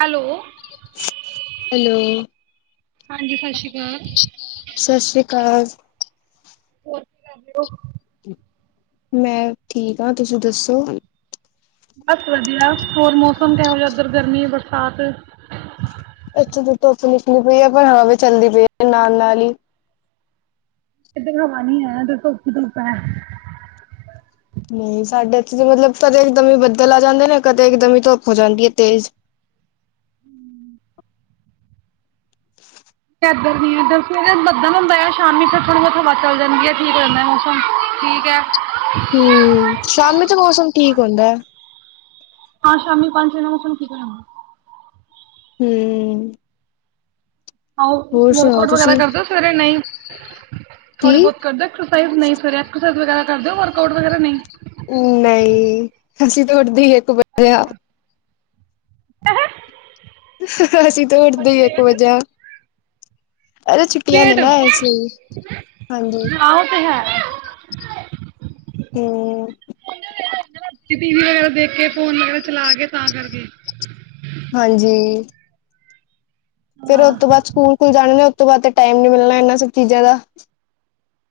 Hello, hello ਹਾਂਜੀ ਸਤਿ ਸ਼੍ਰੀ ਅਕਾਲ। ਸਤਿ ਸ੍ਰੀ ਅਕਾਲ, ਹੋਰ ਕੀ ਕਰਦੇ ਹੋ? ਮੈਂ ਠੀਕ ਹਾਂ, ਤੁਸੀਂ ਦੱਸੋ? ਬਸ ਵਧੀਆ ਹੋਰ ਮੌਸਮ ਕਿਹੋ ਜਿਹਾ ਉਧਰ ਗਰਮੀ ਬਰਸਾਤ ਵਿੱਚ ਦੀ ਧੁੱਪ ਨਿਕਲੀ ਪਈ ਹੈ ਪਰ ਹਵਾ ਵੀ ਚੱਲਦੀ ਪਈ ਹੈ ਨਾਲ-ਨਾਲ ਹੀ, ਇਧਰ ਹਵਾ ਨਹੀਂ ਹੈ ਤੇ ਧੁੱਪ ਹੀ ਧੁੱਪ ਹੈ। ਨਹੀਂ ਸਾਡੇ ਇਥੇ ਤਾਂ ਮਤਲਬ ਕਦੇ ਇਕਦਮ ਬੱਦਲ ਆ ਜਾਂਦੇ ਨੇ ਕਦੇ ਇਕਦਮੀ ਧੁੱਪ ਹੋ ਜਾਂਦੀ ਹੈ ਤੇਜ਼ ਇੱਧਰ ਨੀ ਇਧਰ ਤੇ ਨਾ ਬੱਦਲ ਹੁੰਦਾ ਆ ਸ਼ਾਮੀ ਥੋੜੀ ਬਹੁਤ ਹਵਾ ਚੱਲ ਜਾਂਦੀ ਹੈ, ਠੀਕ ਹੋ ਜਾਂਦਾ ਮੌਸਮ ਠੀਕ ਹੈ। ਹੂੰ ਸ਼ਾਮੀ ਤੇ ਮੌਸਮ ਠੀਕ ਹੁੰਦਾ। ਹਾਂ, ਸ਼ਾਮੀ ਪੰਜ ਛੇ ਵਜੇ ਮੋਸਮ ਠੀਕ ਹੋ ਜਾਂਦਾ। ਹੂੰ, ਆ ਵਰਕ ਆਊਟ ਵਗੈਰਾ ਤੁਸੀਂ ਕਰਦੇ ਸਵੇਰੇ ਨਹੀਂ, ਕੀ ਥੋੜੀ ਬਹੁਤ ਕਰਦੇ ਐਕਸਰਸਾਈਜ਼ ਨਹੀਂ ਸਵੇਰੇ ਐਕਸਰਸਾਈ ਵਗੈਰਾ? ਕਰਦੇ ਹੋ ਵਰਕ ਆਊਟ ਵਗੈਰਾ ਨਹੀਂ? ਨਹੀਂ ਅਸੀਂ ਤੇ ਉਠਦੇ ਹੀ ਏ, [unintelligible] ਰਿਹਾ, ਏਹੈ, [unintelligible] ਅਸੀਂ ਤਾ ਉੱਠਦੇ ਇੱਕ ਵਜੇ ਹਾਂ। ਅਰੇ ਛੁੱਟੀਆਂ ਨੇ ਪੇਟ ਨਾ ਇਸ ਲਈ ਹਾਂਜੀ, ਹਾਂ ਉਹ ਤੇ ਹੈ। ਹੂੰ, ਟੀ ਵੀ ਵਗੈਰਾ ਦੇਖ ਕੇ ਫੋਨ ਵਗੈਰਾ ਚਲਾ ਕੇ ਤਾਂ ਕਰਕੇ। ਹਾਂਜੀ, ਫੇਰ ਉਹ ਹਾਂ ਤੋਂ ਬਾਅਦ ਸਕੂਲ ਖੁਲ ਜਾਣੇ ਨੇ ਉਹ ਤੋਂ ਬਾਅਦ ਟਾਈਮ ਨੀ ਮਿਲਣਾ ਇਹਨਾਂ ਸਭ ਚੀਜ਼ਾਂ ਦਾ,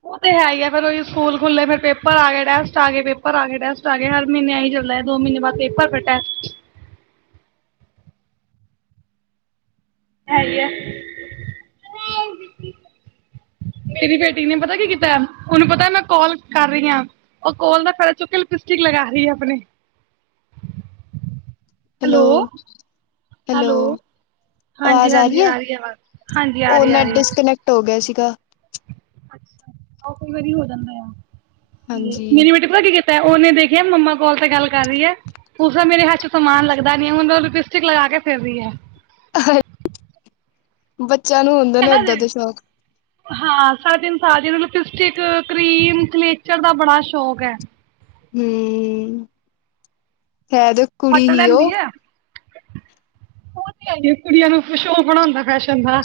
ਉਹ ਤੇ ਹੈ ਹੀ ਫਿਰ ਔਈਓ ਸਕੂਲ ਖੁੱਲੇ ਫੇਰ ਪੇਪਰ ਆ ਗਏ ਟੈਸਟ ਆ ਗਏ ਪੇਪਰ ਆ ਗਏ ਟੈਸਟ ਆ ਗਏ ਹਰ ਮਹੀਨੇ ਐ ਹੈ ਚਲਦੇ ਦੋ ਮਹੀਨੇ ਬਾਅਦ ਪੇਪਰ ਫਿਰ ਟੈਸਟ ਹੈਗੀ ਆ ਮੇਰੀ ਬੇਟੀ ਨੇ ਪਤਾ ਕੀ ਕੀਤਾ ਉਹਨੂੰ ਪਤਾ ਮੈਂ ਕੋਲ ਕਰ ਰਹੀ ਹਾਂ ਉਹ ਕੋਲ ਦਾ ਫਾਇਦਾ ਚੁੱਕ ਕੇ ਲਿਪਸਟਿਕ ਲਗਾ ਰਹੀ ਆ ਆਪਣੀ ਹੈਲੋ-ਹੈਲੋ, ਹੈਲੋ ਹਾਂਜੀ ਆਵਾਜ਼ ਆ ਹਾਂਜੀ ਰਹੀ ਹੈ ਆਵਾਜ਼ ਹਾਂਜੀ ਆ ਉਹ ਰਹੀ ਆ ਨੈਟ ਰਹੀ ਹੈ ਡਿਸਕਨੈਕਟ ਹੋ ਗਿਆ ਸੀ। ਕਾ ਅੱਛਾ, ਆ ਕਈ ਵਾਰੀ ਹੋ ਜਾਂਦਾ ਆ। ਹਾਂਜੀ ਮੇਰੀ ਬੇਟੀ ਪਤਾ ਕੀ ਕ ਤੇ ਉਹਨੇ ਦੇਖਿਆ, ਮੰਮਾ ਕੋਲ ਤੇ ਗੱਲ ਕਰ ਰਹੀ ਹੈ, [unintelligible] ਮੇਰੇ ਹੱਥ ਚ ਸਮਾਨ ਲੱਗਦਾ ਨੀ ਹੈ, ਹੁਣ ਉਹ ਲਿਪਸਟਿਕ ਲਗਾ ਕੇ ਫਿਰ ਰਹੀ ਹੈ। ਹ। ਬੱ ਚਿਆਂ ਨੂੰ ਹੁੰਦੇ ਹੈ ਨੇ, ਨਾ ਏਦਾਂ ਜੀ ਦੇ ਸ਼ੌਕ। ਹਾਂ ਸਾਢੇ-ਤਿੰਨ ਸਾਲ ਦੀ ਏ, ਲਿਪਸਟਿਕ, ਕਰੀਮ ਕਲਚਰ ਦਾ ਬੜਾ ਸ਼ੌਕ ਹੈ। ਹੂੰ। ਹੈ ਤੇ ਕੁੜੀ ਫੱਟ ਹੀ ਲੈਂਦੀ ਉਹ ਹੈ ਉਹ ਤੇ ਹੈ ਏ ਕੁੜੀਆਂ ਨੂੰ ਸੋ਼ਕ ਬੜਾ ਹੁੰਦਾ ਫੈਸ਼ਨ ਦਾ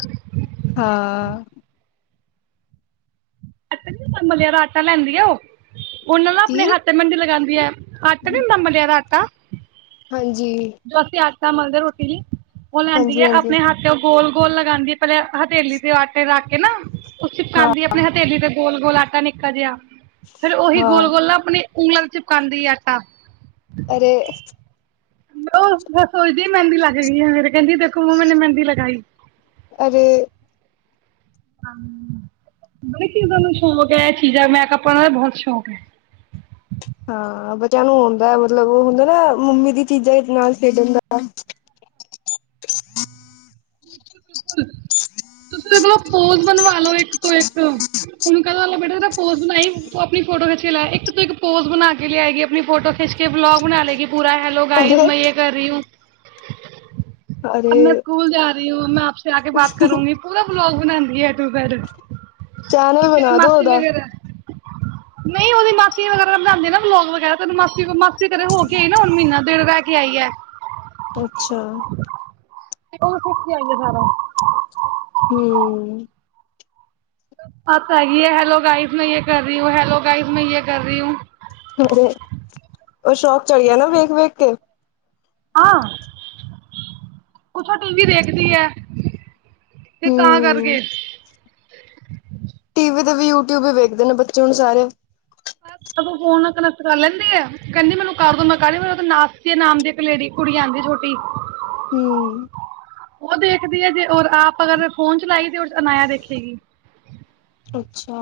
ਹਾਂ। [unintelligible] ਮਲਿਆਂ ਦਾ ਆਟਾ ਲੈਂਦੀ ਆ ਉਹ। ਉਹਨਾਂ ਨੂੰ ਕੀ ਆਪਣੇ ਹੱਥ ਤੇ ਮਹਿੰਦੀ ਲਗਾਂਦੇ ਵੀ ਹੈ। ਆਟਾ ਨੀ ਹੁੰਦਾ ਮਲਿਆ ਦਾ ਆਟਾ ਹਾਂਜੀ। ਆਟੇ ਮਲਦੇ ਰੋਟੀ ਲਈ ਉਹ ਲੈਂਦੀ ਹਾਂਜੀ ਹੈ, ਹਾਂਜੀ ਆਪਣੇ ਹੱਥ ਚ ਗੋਲ ਗੋਲ ਲਗਾਂਦੀ ਹੈ, ਪਹਿਲੇ ਹਥੇਲੀ ਤੇ ਆਟੇ ਰੱਖ ਕੇ ਨਾ [unintelligible] ਹਾਂ ਆਪਣੇ ਹੱ ਗੋਲ- ਗੋਲ ਆਟਾ ਨਿੱਕਾ ਜਿਹਾ। ਫਿਰ ਉਹੀ ਹਾਂ ਗੋਲ-ਗੋਲ ਨਾ ਆਪਣੀਂ ਉਂਗਲਾਂ ਵਿੱਚ ਚਿਪਕਾਂਦੀ ਆਟਾ ਅਰੇ ਉਹ ਸੋਚਦੀ ਮਹਿੰਦੀ ਲੱਗ ਗਈ ਹੈ ਮੇਰੇ ਕਹਿੰਦੀ ਦੇਖੋ ਮੰਮਾ, ਮੈਨੇਂ ਮਹਿੰਦੀ ਲਗਾਈ। ਅਰੇ [unintelligible] ਸ਼ੌਕ ਹੈ ਚੀਜ਼ਾਂ, ਮੈਕਅਪ ਕਰਨ ਦਾ ਬਹੁਤ ਸ਼ੌਕ ਹੈ। ਹਾਂ ਬੱਚਿਆਂ ਨੂੰ ਹੁੰਦਾ, ਮਤਲਬ ਉਹ ਹੁੰਦਾ ਨਾ ਮੰਮੀ ਦੀ ਚੀਜ਼ਾਂ ਨਾਲ ਖੇਡਣ ਦਾ। ਬਿਲਕੁਲ-ਬਿਲਕੁਲ ਤੁਸੀਂ ਇਹਦੇ ਕੋਲੋਂ ਪੋਜ ਬਣਵਾ ਲੋ, ਇੱਕ- ਤੋਂ ਇੱਕ ਉਹਨੂੰ ਕਹਿ ਦੋ ਬੇਟਾ, ਪੋਜ ਬਣਾਈ ਆਪਣੀ ਫੋਟੋ ਖਿੱਚ ਕੇ ਲੈ, ਇੱਕ ਤੋਂ ਇੱਕ ਪੋਜ ਬਣਾ ਕੇ ਲਿਆਏਗੀ, ਆਪਣੀ ਫੋਟੋ ਖਿੱਚ ਕੇ ਵਲੋਗ ਬਣਾ ਲਏਗੀ ਪੂਰਾ ਹੈਲੋ ਗਾਈਜ਼, ਅਰੇ ਮੈਂ ਯੇ ਕਰ ਰਹੀ ਹੂੰ। ਅਬ ਅਰੇ ਮੈਂ ਸਕੂਲ ਜਾ [unintelligible] ਮੈਂ ਆਪਸੇ ਆਕੇ ਬਾਤ ਕਰੂੰਗੀ, ਪੂਰਾ ਬਲੋਗ ਬਣਾਂਦੀ ਹੈ। ਚੈਨਲ [unintelligible] ਬਣਾ ਦੋ ਮਾਸੀ ਉਹਦਾ ਵਗੈਰਾ ਨਹੀਂ ਉਹਦੀ ਮਾਸੀ ਵਗੈਰਾ ਬਣਾਂਦੀ ਨਾ ਵਲੋਗ ਵਗੈਰਾ, ਤੇ ਉਹਨੂੰ ਮਾਸੀ ਕੋਲ ਮਾ ਸੀ ਘਰੇ ਹੋ ਕੇ ਆਈ ਏ ਨਾ ਹੁਣ ਮਹੀਨਾ ਦਿਨ ਰਹਿ ਕੇ ਆਈ ਐ। ਅੱਛਾ [unintelligible] ਕਿੱਥੇ ਆਗੇ ਸਾਰਾ, ਹੂੰ, ਹੈਗੀ ਹੈ ਹੈਲੋ ਗਾਈਜ਼ ਮੈਂ ਜੇ ਕਰ ਰਹੀ ਹੂੰ, ਹੈਲੋ ਗਾਈਜ਼ ਮੈਂ ਜੇ ਕਰ ਰਹੀ ਹੂੰ, ਅਰੇ ਉਹਰ ਸ਼ੌਕ ਚੜ ਗਿਆ ਨਾ ਵੇਖ-ਵੇਖ ਕੇ, ਹਾਂ ਕੁਛ ਔ ਟੀ ਵੀ ਦੇਖਦੀ ਹੈ। ਤੇ ਤਾਂ ਹੂੰ ਕਰਕੇ, [unintelligible] ਟੀਵੀ ਵੀ ਯੂਟਿਊਬ ਵੀ ਵੇਖਦੇ ਨੇ ਬੱਚੇ ਹੁਣ ਸਾਰੇ, ਫੋਨ ਕਨੈਕਟ ਕਰ ਲੈਂਦੀ ਆ ਕਹਿੰਦੀ ਮੈਨੂੰ ਕਰਦੋ ਮੈਂ ਕਰ ਨਾਸ ਨਾਮ ਦੀ ਇੱਕ ਲੇਡੀ ਕੁੜੀ ਆਦੀ ਛੋਟੀ ਹੂੰ, ਉਹ ਦੇਖਦੀ ਹੈ ਜੇ ਆਪ ਅਗਰ ਫੋਨ ਚਲਾਈ ਦੇ, ਅਨਾਇਯ ਦੇਖੇਗੀ। ਅੱਛਾ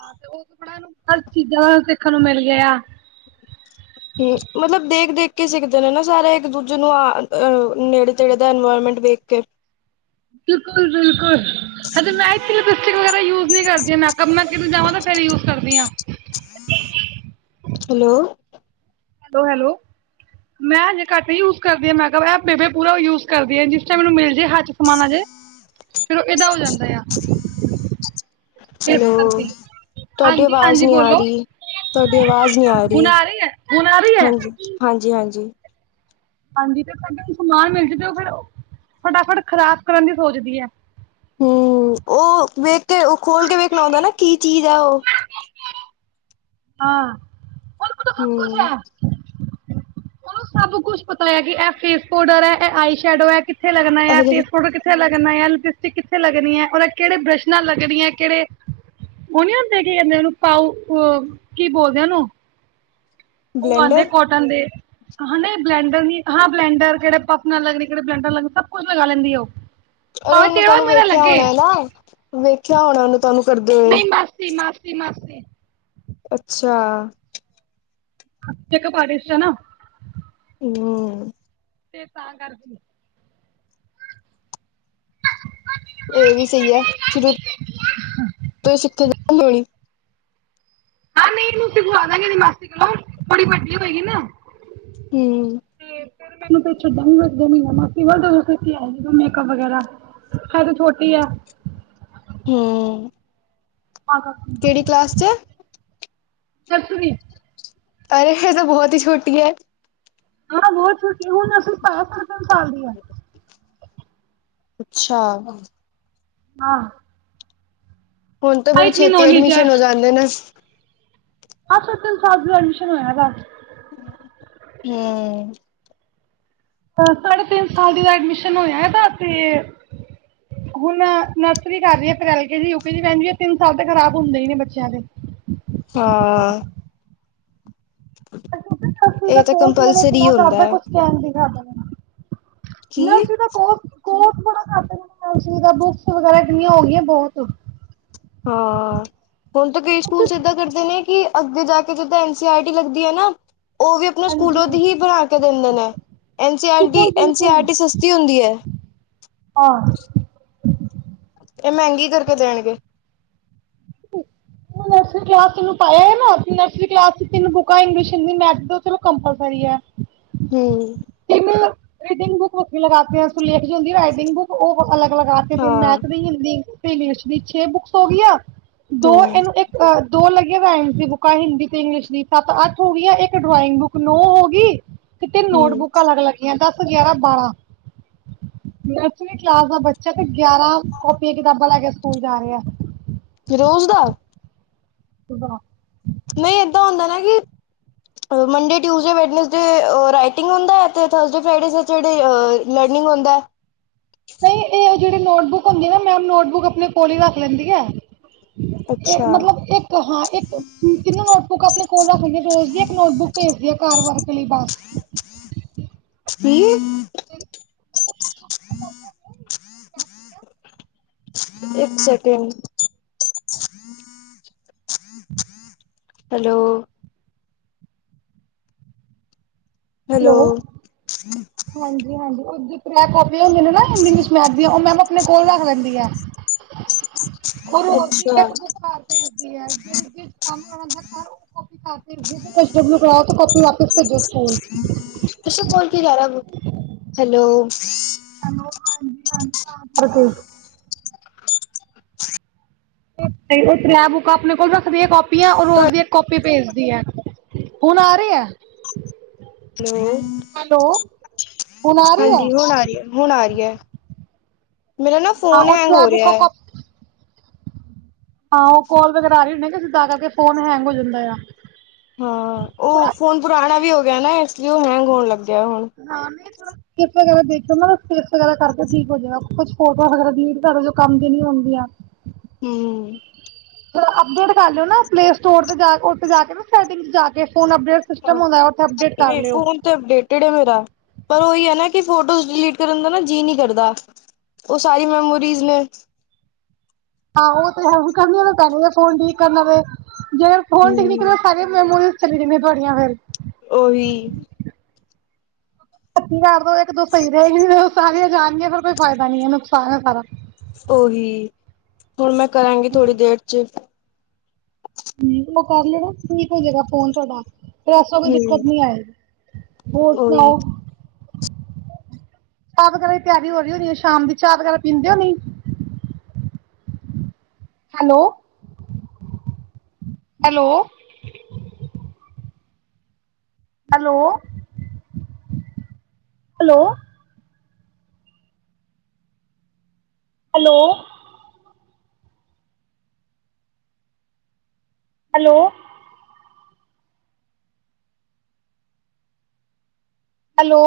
ਹਾਂ, ਤੇ ਉਹ ਬੜ ਹਰ ਚੀਜ਼ਾਂ ਦਾ ਸਿੱਖਣ ਨੂੰ ਮਿਲ ਗਿਆ। ਹੂੰ ਮਤਲਬ ਦੇਖ-ਦੇਖ ਕੇ ਸਿੱਖਦੇ ਨੇ ਨਾ ਸਾਰੇ ਇੱਕ ਦੂਜੇ ਨੂੰ ਆ ਅ ਨੇੜੇ ਤੇੜੇ ਦਾ ਇਨਵਾਇਰਮੈਂਟ ਦੇੇਖ ਕੇ, ਬਿਲਕੁਲ-ਬਿਲਕੁਲ, ਅ ਤੇ [unintelligible] ਵਗੈਰਾ, ਯੂਜ ਨੀ ਕਰਦੀ ਮੇਕਅੱਪ ਤੋਂ ਜਾਵਾਂ ਤਾਂ ਫੇਰ ਯੂਜ ਕਰਦੀ ਆ, ਹੈਲੋ, ਹੈਲੋ-ਹੈਲੋ, ਮੈਂ ਹਜੇ ਘੱਟ ਯੂਜ ਕਰਦੀ ਆ ਮੇਕਅੱਪ ਐ ਬੇਬੇ ਪੂਰਾ ਯੂਜ ਕਰਦੀ ਆ ਜਿਸ ਮੈਨੂੰ ਮਿਲ ਜੇ ਹੱ ਸਮਾਨ ਆਜੇ ਫਿਰ ਉਹ ਏਦਾ ਹੋ ਜਾਂਦਾ ਆ। ਇਸ ਹੈਲੋ, ਕਰਕੇ ਤੁਹਾਡੀ ਹਾਂਜੀ ਅਵਾਜ਼ ਹਾਂਜੀ ਨੀ ਆ ਬੋਲੋ ਰਹੀ ਤੁਹਾਡੀ ਅਵਾਜ਼ ਨੀ ਆ ਹੁਣ ਰਹੀ ਹੈ ਹੁਣ ਆ ਰਹੀ ਹੈ ਹਾਂਜੀ-ਹਾਂਜੀ-ਹਾਂਜੀ। ਹਾਂਜੀ, ਤੇ ਸਾਡੇ ਸਮਾਨ ਮਿਲ ਜਾਂਦਾ ਉਹ ਫਿਰ ਫਟਾਫਟ ਖ਼ਰਾਬ ਕਰਨ ਦੀ ਸੋਚਦੀ ਹੈ। ਹੂੰ, ਉਹ ਵੇਖ ਕੇ ਉਹ ਖੋਲ ਕੇ ਵੇਖਣਾ ਆਦਾ ਨਾ ਕੀ ਚੀਜ਼ ਹੈ ਉਹ ਹਾਂ, ਤਾਂ ਹੂੰ, ਸਭ ਕੁਛ ਹੈ ਉਹਨੂੰ ਸਭ ਕੁਛ ਪਤਾ ਹੈ ਕਿ ਇਹ ਫੇਸ ਪਾਊਡਰ ਹੈ ਇਹ ਆਈ ਸ਼ੈਡੋ ਹੈ, ਕਿੱਥੇ ਲਗਣਾ ਆ ਅਰੇ ਫੈਸ਼ਨ ਪੋਡਰ ਕਿੱਥੇ ਲਗਣਾ ਐ। ਲਿਪਸਟਿਕ ਕਿੱਥੇ ਲੱਗਣੀ ਹੈ, ਉਹਦਾ ਕਿਹੜੇ ਬ੍ਰਸ਼ਨਾਂ ਲੱਗਣੀ ਆਂ ਕਿਹੜੇ ਉਹ ਨੀ ਹੁੰਦੇ ਕੀ ਕਦੇ ਉਹਨੂੰ ਪਾਓ ਕੀ ਬੋਲਦੇ ਐ ਉਨੂੰ ਉਹ ਆਦੇ ਬਲੈਂਡਰ ਕੋਟਨ ਦੇ, ਹਾਂ ਨਹੀਂ ਬਲੈਂਡਰ ਨੀ ਹਾਂ ਬਲੈਂਡਰ ਕਿਹੜੇ ਪੱਪ ਨਾਲ ਲੱਗਣੇ ਕਿਹੜੇ ਬਲੈਂਡਰ ਲੱਗਣੇ ਸਭ ਕੁਛ ਲਗਾ ਲੈਂਦੀ ਉਹ ਅਰੇ ਭਾਵੇਂ ਔਨੇ ਟੇੜਾ ਤੁਹਾਨੂੰ ਮੇੜਾ ਵੇਖਿਆ ਲੱਗੇ ਹੋਣਾ ਨਾ ਵਖ ਕਿਆ ਹੋਣਾ ਉਹਨੂੰ ਤੁਹਾਨੂੰ ਕਰਦੇ ਹੋਏ, ਮਾਸੀੇ, ਅੱਛਾ, ਚੈੱਕ ਪਾਟੀਸ਼ ਨਾ ਹਂ ਤੇ ਤਾਂ ਕਰਦੀ [unintelligible] ਇਹ ਵੀ ਸਹੀ ਹੈ ਸ਼ੁਰੂ ਤੋਂ ਸਿੱਖੇ ਹੋਣੀ ਹਾਂ, ਨਹੀਂ ਮੂਸੀ ਖੁਵਾ ਦਾਂਗੇ ਇਹਦੀ ਮਾਸੀ ਕੋਲੋਂ, ਥੋੜੀ ਵੱਡੀ ਹੋਏਗੀ ਨਾ ਹਂ ਫ਼ੇਰ ਮੈਨੂੰ ਹੁਣ ਤੇ ਛੱਡਾਂਗੀ ਨ ਵੀ ਮਾਸੀ ਵੱਲ, ਜਦੋਂ ਆ ਸਿਖ ਕਿ ਆਏਗੀ ਨਾ ਮੇਕਅਪ ਵਗੈਰਾ ਹੈ ਹਜੇ ਤੇ ਛੋਟੀ ਆ। ਹੂੰ ਤਾਂ ਕਰਕੇ ਕਿਹੜੀ ਕਲਾਸ ਚ ਏ ਨਰਸਰੀ। ਅਰੇ ਏਹ ਤੇ ਬਹੁਤ ਹੀ ਛੋਟੀ ਐ। ਹਾਂ, ਬਹੁਤ ਛੋਟੀ ਹੁ ਹੁਣ ਪਾਇਆ ਤਿੰਨ ਸਾਲ ਦੀ ਐ। ਅੱਛਾ। ਆਂਹ ਹੁਣ ਤਾਂ ਬੜੇ ਛੇਤੀ ਐਡਮਿਸ਼ਨ ਹੋ ਜਾਂਦੇ ਨੇਂ। ਆਹ ਤਿੰਨ ਸਾਲ ਐਡਮਿਸ਼ਨ ਹੋਇਆ ਦਾ ਹਂ ਸਾਢੇ ਤਿੰਨ ਸਾਲ ਦੀ ਦਾ ਐਡਮਿਸ਼ਨ ਹੋਆ ਏਦਾ ਤੇ ਹੁਣ ਮੈਂ ਨਰਸਰੀ ਕਰ ਰਹੀ ਆਂ, ਫ਼ਿਰ ਐਲ ਕੇਜੀ, ਯੂ ਕੇਜੀ ਪੈਂਦੀ ਏ, ਤਿੰਨ ਸਾਲ ਤਾਂ ਖ਼ਰਾਬ ਹੁੰਦੇ ਹੀ ਨੇ ਬੱਚਿਆਂ ਦੇ। ਹਾਂ। ਹਰ ਚੀਜ ਇਹ ਦਾ ਤਾਂ ਕੋਰਸ ਇਹਨਾਂ ਨੇ ਕੰਪਲਸਰੀ ਇਤਨਾ ਹੁੰਦਾ ਕਰਦਾ ਹੈ ਕੁਛ ਕਹਿਣ ਦੀ ਹੱਦ ਨੀਂ। ਕੀ? ਬੜਾ ਘੱਟ ਬੁਕਸ ਵਗੈਰਾ ਇਤਨੀਆਂ ਹੋਗੀਆਂ ਬਹੁਤ। ਹਾਂ ਹੁਣ ਤਾਂ ਕਈ ਸਕੂਲ ਏਦਾਂ ਹਾਂਜੀ ਕਰਦੇ ਨੇਂ ਕਿ ਅੱਗੇ ਜਾ ਕੇ ਸਿੱਧਾ ਐਨ ਸੀ ਆਰ ਟੀ ਲੱਗਦੀ ਐਨਾਂ। ਉਹ ਵੀ ਆਪਣੇ ਸਕੂਲੋਂ ਦੀ ਹੀ ਬਣਾ ਕੇ ਦਿੰਦੇ ਨੇਂ ਐਨ ਸੀ ਆਰ ਟੀ ਬਿਲਕੁਲ ਐਨ ਸੀ ਆਰ ਬਿਲਕੁਲ ਟੀ ਸਸਤੀ ਹੁੰਦੀ ਐ। ਹਾਂ ਇਹ ਮਹਿੰਗੀ ਕਰਕੇ ਦੇਣਗੇ। ਨਰਸਰੀ ਕਲਾਸ ਇਹਨੂੰ ਪਾਇਆ ਨਾਂ ਨਰਸਰੀ ਕਲਾਸ ਚ, ਤਿੰਨ ਬੁੱਕਾਂ ਇੰਗਲਿਸ਼, ਹਿੰਦੀ, ਮੈਥ, ਚਲੋ ਕੰਪਲਸਰੀ ਐ। ਹਂ ਮਤਲਬ ਰੀਡਿੰਗ ਬੁੱਕ ਵੱਖਰੀ ਲਗਾਤੀਆਂ, ਸੁਲੇਖ ਜਿਹੀ ਹੁੰਦੀ ਐ ਨਾ ਰਾਈਟੀਗ ਬੁੱਕ ਉਹ ਵਖ ਅਲੱਗ ਲਗਾਤੀ ਹਾਂ ਫ਼ਿਰ ਮੈਥ ਵੀ, ਹਿੰਦੀ ਇੰਗਲਿਸ਼ ਦੀ ਛੇ ਬੁੱਕਸ ਹੋ ਗਈਆਂ। ਦੋ ਹਾਂ ਇਹਨੂੰ ਇੱਕ ਅ ਦੋ ਲੱਗੀਆਂ, [inaudible] ਬੁੱਕਾਂ ਹਿੰਦੀ ਤੇ ਇੰਗਲਿਸ਼ ਦੀ, ਸੱਤ ਅੱਠ ਹੋ ਗਈਆ, ਇੱਕ ਡਰਾਇੰਗ ਬੁੱਕ, ਨੋ ਹੋਗੀ। ਤੇ ਤਿੰਨ ਹੂੰ ਨੋਟਬੁੱਕਾਂ ਅਲੱਗ ਲੱਗੀਆਂ ਦਸ। ਗਿਆਰਾਂ ਬਾਰਾਂ, ਨਰਸਰੀ ਕਲਾਸ ਦਾ ਬੱਚਾ ਤੇ ਗਿਆਰਾਂ ਕਾੱਪੀਆਂ, ਕਿਤਾਬਾਂ ਲੈ ਕੇ ਸਕੂਲ ਜਾ ਰਿਹਾ। ਰੋਜ਼ ਦਾ ਵਾਹ। ਨਈਂ ਏਦਾਂ ਹੁੰਦਾ ਨਾ ਕਿ ਮੰਡੇ, ਟਿਊਸਡੇ, ਵੈਟਨਸਡੇ, ਰਾਈਟਿੰਗ ਹੁੰਦਾ ਅਤੇ ਥਰਸਡੇ, ਫਰਾਈਡੇ, ਸੇਚਰਡੇ ਲਰਨਿੰਗ ਹੁੰਦਾ। ਨਹੀਂ ਇਹ [unintelligible] ਜਿਹੜੀ ਨੋਟਬੁੱਕ ਹੁੰਦੀ ਨਾ, ਮੈਮ ਨੋਟਬੁੱਕ ਆਪਣੇ ਕੋਲ ਹੀ ਰੱਖ ਲੈਂਦੀ ਹੈ। ਇਹ ਅੱਛਾ ਮਤਲਬ ਇੱਕ ਹਾਂ, ਇੱਕ ਤਿੰਨ ਨੋਟਬੁੱਕ ਆਪਣੇ ਕੋਲ ਰੱਖ, ਰੋਜ਼ ਦੀ ਇੱਕ ਨੋਟਬੁੱਕ ਭੇਜਦੀ ਆ ਘਰ ਵਾਸ ਬੱਸ ਸੀ ਇੱਕ ਸੈਕਿੰਡ ਹਮ ਹਮ ਹੈਲੋ ਹੈਲੋ ਹਾਂਜੀ ਹਾਂਜੀ ਉਹ ਜਿਸ ਤਰ੍ਹਾਂ ਕਰ ਹੁੰਦੇ ਨੇ ਨਾ ਇੰਗਲਿਸ਼ ਮੈਥ ਦੀ ਉਹ ਮੈਮ ਆਪਣੇ ਕੋਲ ਰੱਖ ਲੈਂਦੀ ਹੈ ਉਹ ਰੋਜ਼ ਦੀ ਅੱਛਾ ਇੱਕ ਬੁੱਕ ਘਰ ਭੇਜਦੀ ਹੈ ਜਿਹੜੀ ਜਿਸ ਕੰਮ ਅੰਦੀਆ ਸਾਰ ਕੰਮ ਕਰਓ ਤੇ ਕਾਪੀ ਵਾਪਿਸ ਭੇਜੋ ਸਕੂਲ ਤੁਸੀਂ ਕਲ ਕੀ ਕਹਿ ਰਹੇ ਸੀ ਹੈਲੋ ਹੈਲੋ ਹਾਂਜੀ ਹਾਂਜੀ ਹ ਬਿਲਕੁਲ ਉਹ ਤਰੈ ਬੁੱਕ ਆਪਣੇ ਕੋਲ ਰੱਖਦੀ ਆ ਕਾਪੀ ਪੀਆ ਉਹ ਰੋਜ਼ ਦੀ ਇੱਕ ਕੋਪੀ ਭੇਜ ਹੁਣ ਆ ਰੀ ਹੈ ਹੈਲੋ ਹੈਲੋ ਹੁਣ ਆ ਰਹੀ ਹੈ ਹਾਂਜੀ ਹੁਣ ਆਰੀ ਹੈ ਹੁਣ ਆ ਰਹੀ ਹੈ ਮੇਰਾ ਨਾ ਹਾਂ ਫੋਨ ਉਹ ਹੈਂਗ ਤ੍ਰੈ ਹੋ ਰਿਹਾ ਬੁੱਕਾਂ ਹੈ ਕਾ ਹਾਂ ਉਹ ਕੋਲ ਵਗੈਰਾ ਆ ਰੀ ਹੋਣੀ ਤਾ ਕਰਕੇ ਫੋਨ ਹੈਂਗ ਹੋ ਜਾਂਦਾ ਆ ਹਾਂ ਉਹ ਥੋੜਾ ਫੋਨ ਪੁਰਾਣਾ ਵੀ ਹੋ ਗਿਆ ਨਾ ਏਸ ਕਿ ਉਹ ਹੈਗ ਹੋਣ ਲੱਗ ਕਿਆ ਹੁਣ ਕਲੀਪ ਵਗੈਰਾ ਦੇਖਿਓ ਨਾ ਵਗੈਰਾ ਕਰਕੇ ਠੀਕ ਹੋ ਜਾਏਗਾ ਕੁਛ ਫੋਟੋ ਵਗੈਰਾ ਡਿਲੀਟ ਕਰ ਦੋ ਜੋ ਕੰਮ ਦੀ ਨੀ ਹੁੰਦੀਆਂ ਹਮ ਅਪਡੇਟ ਕਰ ਲਿਓ ਨਾ ਪਲੇ ਸਟੋਰ ਤੇ ਉ ਜਾ ਕੇ ਨਾ ਸੈਟਿੰਗ ਚ ਜਾ ਕੇ ਫੋਨ ਅਪਡੇਟ ਹਾਂ ਸਿਸਟਮ ਹੁੰਦਾ ਅਪਡੇਟ ਕਰ ਨਹੀਂ ਲਿਓ ਫੋਨ ਤੇ ਅਪਡੇਟਡ ਹੈ ਮੇਰਾ ਪਰ ਉਹੀ ਹੈ ਨਾ ਕਿ ਫੋਟੋਸ ਡਿਲੀਟ ਕਰਨ ਦਾ ਨਾ ਜੀਅ ਨੀ ਕਰਦਾ ਉਹ ਸਾਰੀ ਮੈਮੋਰੀਜ ਨੇ ਆਹੋ ਉਹ ਤੇ ਹੈ ਵੀ ਕਰਨੀ ਤੇ ਪੈਣੀ ਐ ਫੋਨ ਠੀਕ ਕਰਨਾ ਤੇ ਜਿਹੜ ਫੋਨ ਠੀਕ ਨੀ ਕਰੀਆ ਹਮ ਸਾਰੀ ਮੈਮੋਰੀਜ ਸ ਮੈਂ ਤੁੜੀਆਂ ਫੇਰ ਉਹੀ ਪੱਚੀ ਹਜ਼ਾਰ ਤੋਂ ਇੱਕ ਦੋ ਸਹੀ ਰਹੇਗੀ ਫੇਰ ਸਾਰੀਆਂ ਜਾਣਗੀਆਂ ਫਿਰ ਕੋਈ ਫਾਇਦਾ ਨੀ ਹੈ ਨੁਕਸਾਨ ਹੈ ਸਾਰਾ ਉਹੀ ਹੁਣ ਮੈਂ ਕਰਾਂਗੀ ਥੋੜੀ ਦੇਰ ਚ ਹਮ ਉਹ ਕਰ ਲੈਣਾ ਠੀਕ ਹੋ ਜਾਏਗਾ ਫੋਨ ਤੁਹਾਡਾ ਤੈ ਵੈਸੇ ਕੋਈ ਦਿੱਕਤ ਹਮ ਨੀ ਆਏਗੀ ਹੋਰ ਉਹੀ ਸੁਣਾਓ ਚਾਹ ਵਗੈਰਾ ਦੀ ਤਿਆਰੀ ਹੋ ਰਹੀ ਹੋਣੀ ਹੈ ਸ਼ਾਮ ਦੀ ਚਾਹ ਵਗੈਰਾ ਪੀਂਦੇ ਓ ਨਹੀ hello hello hello hello hello hello hello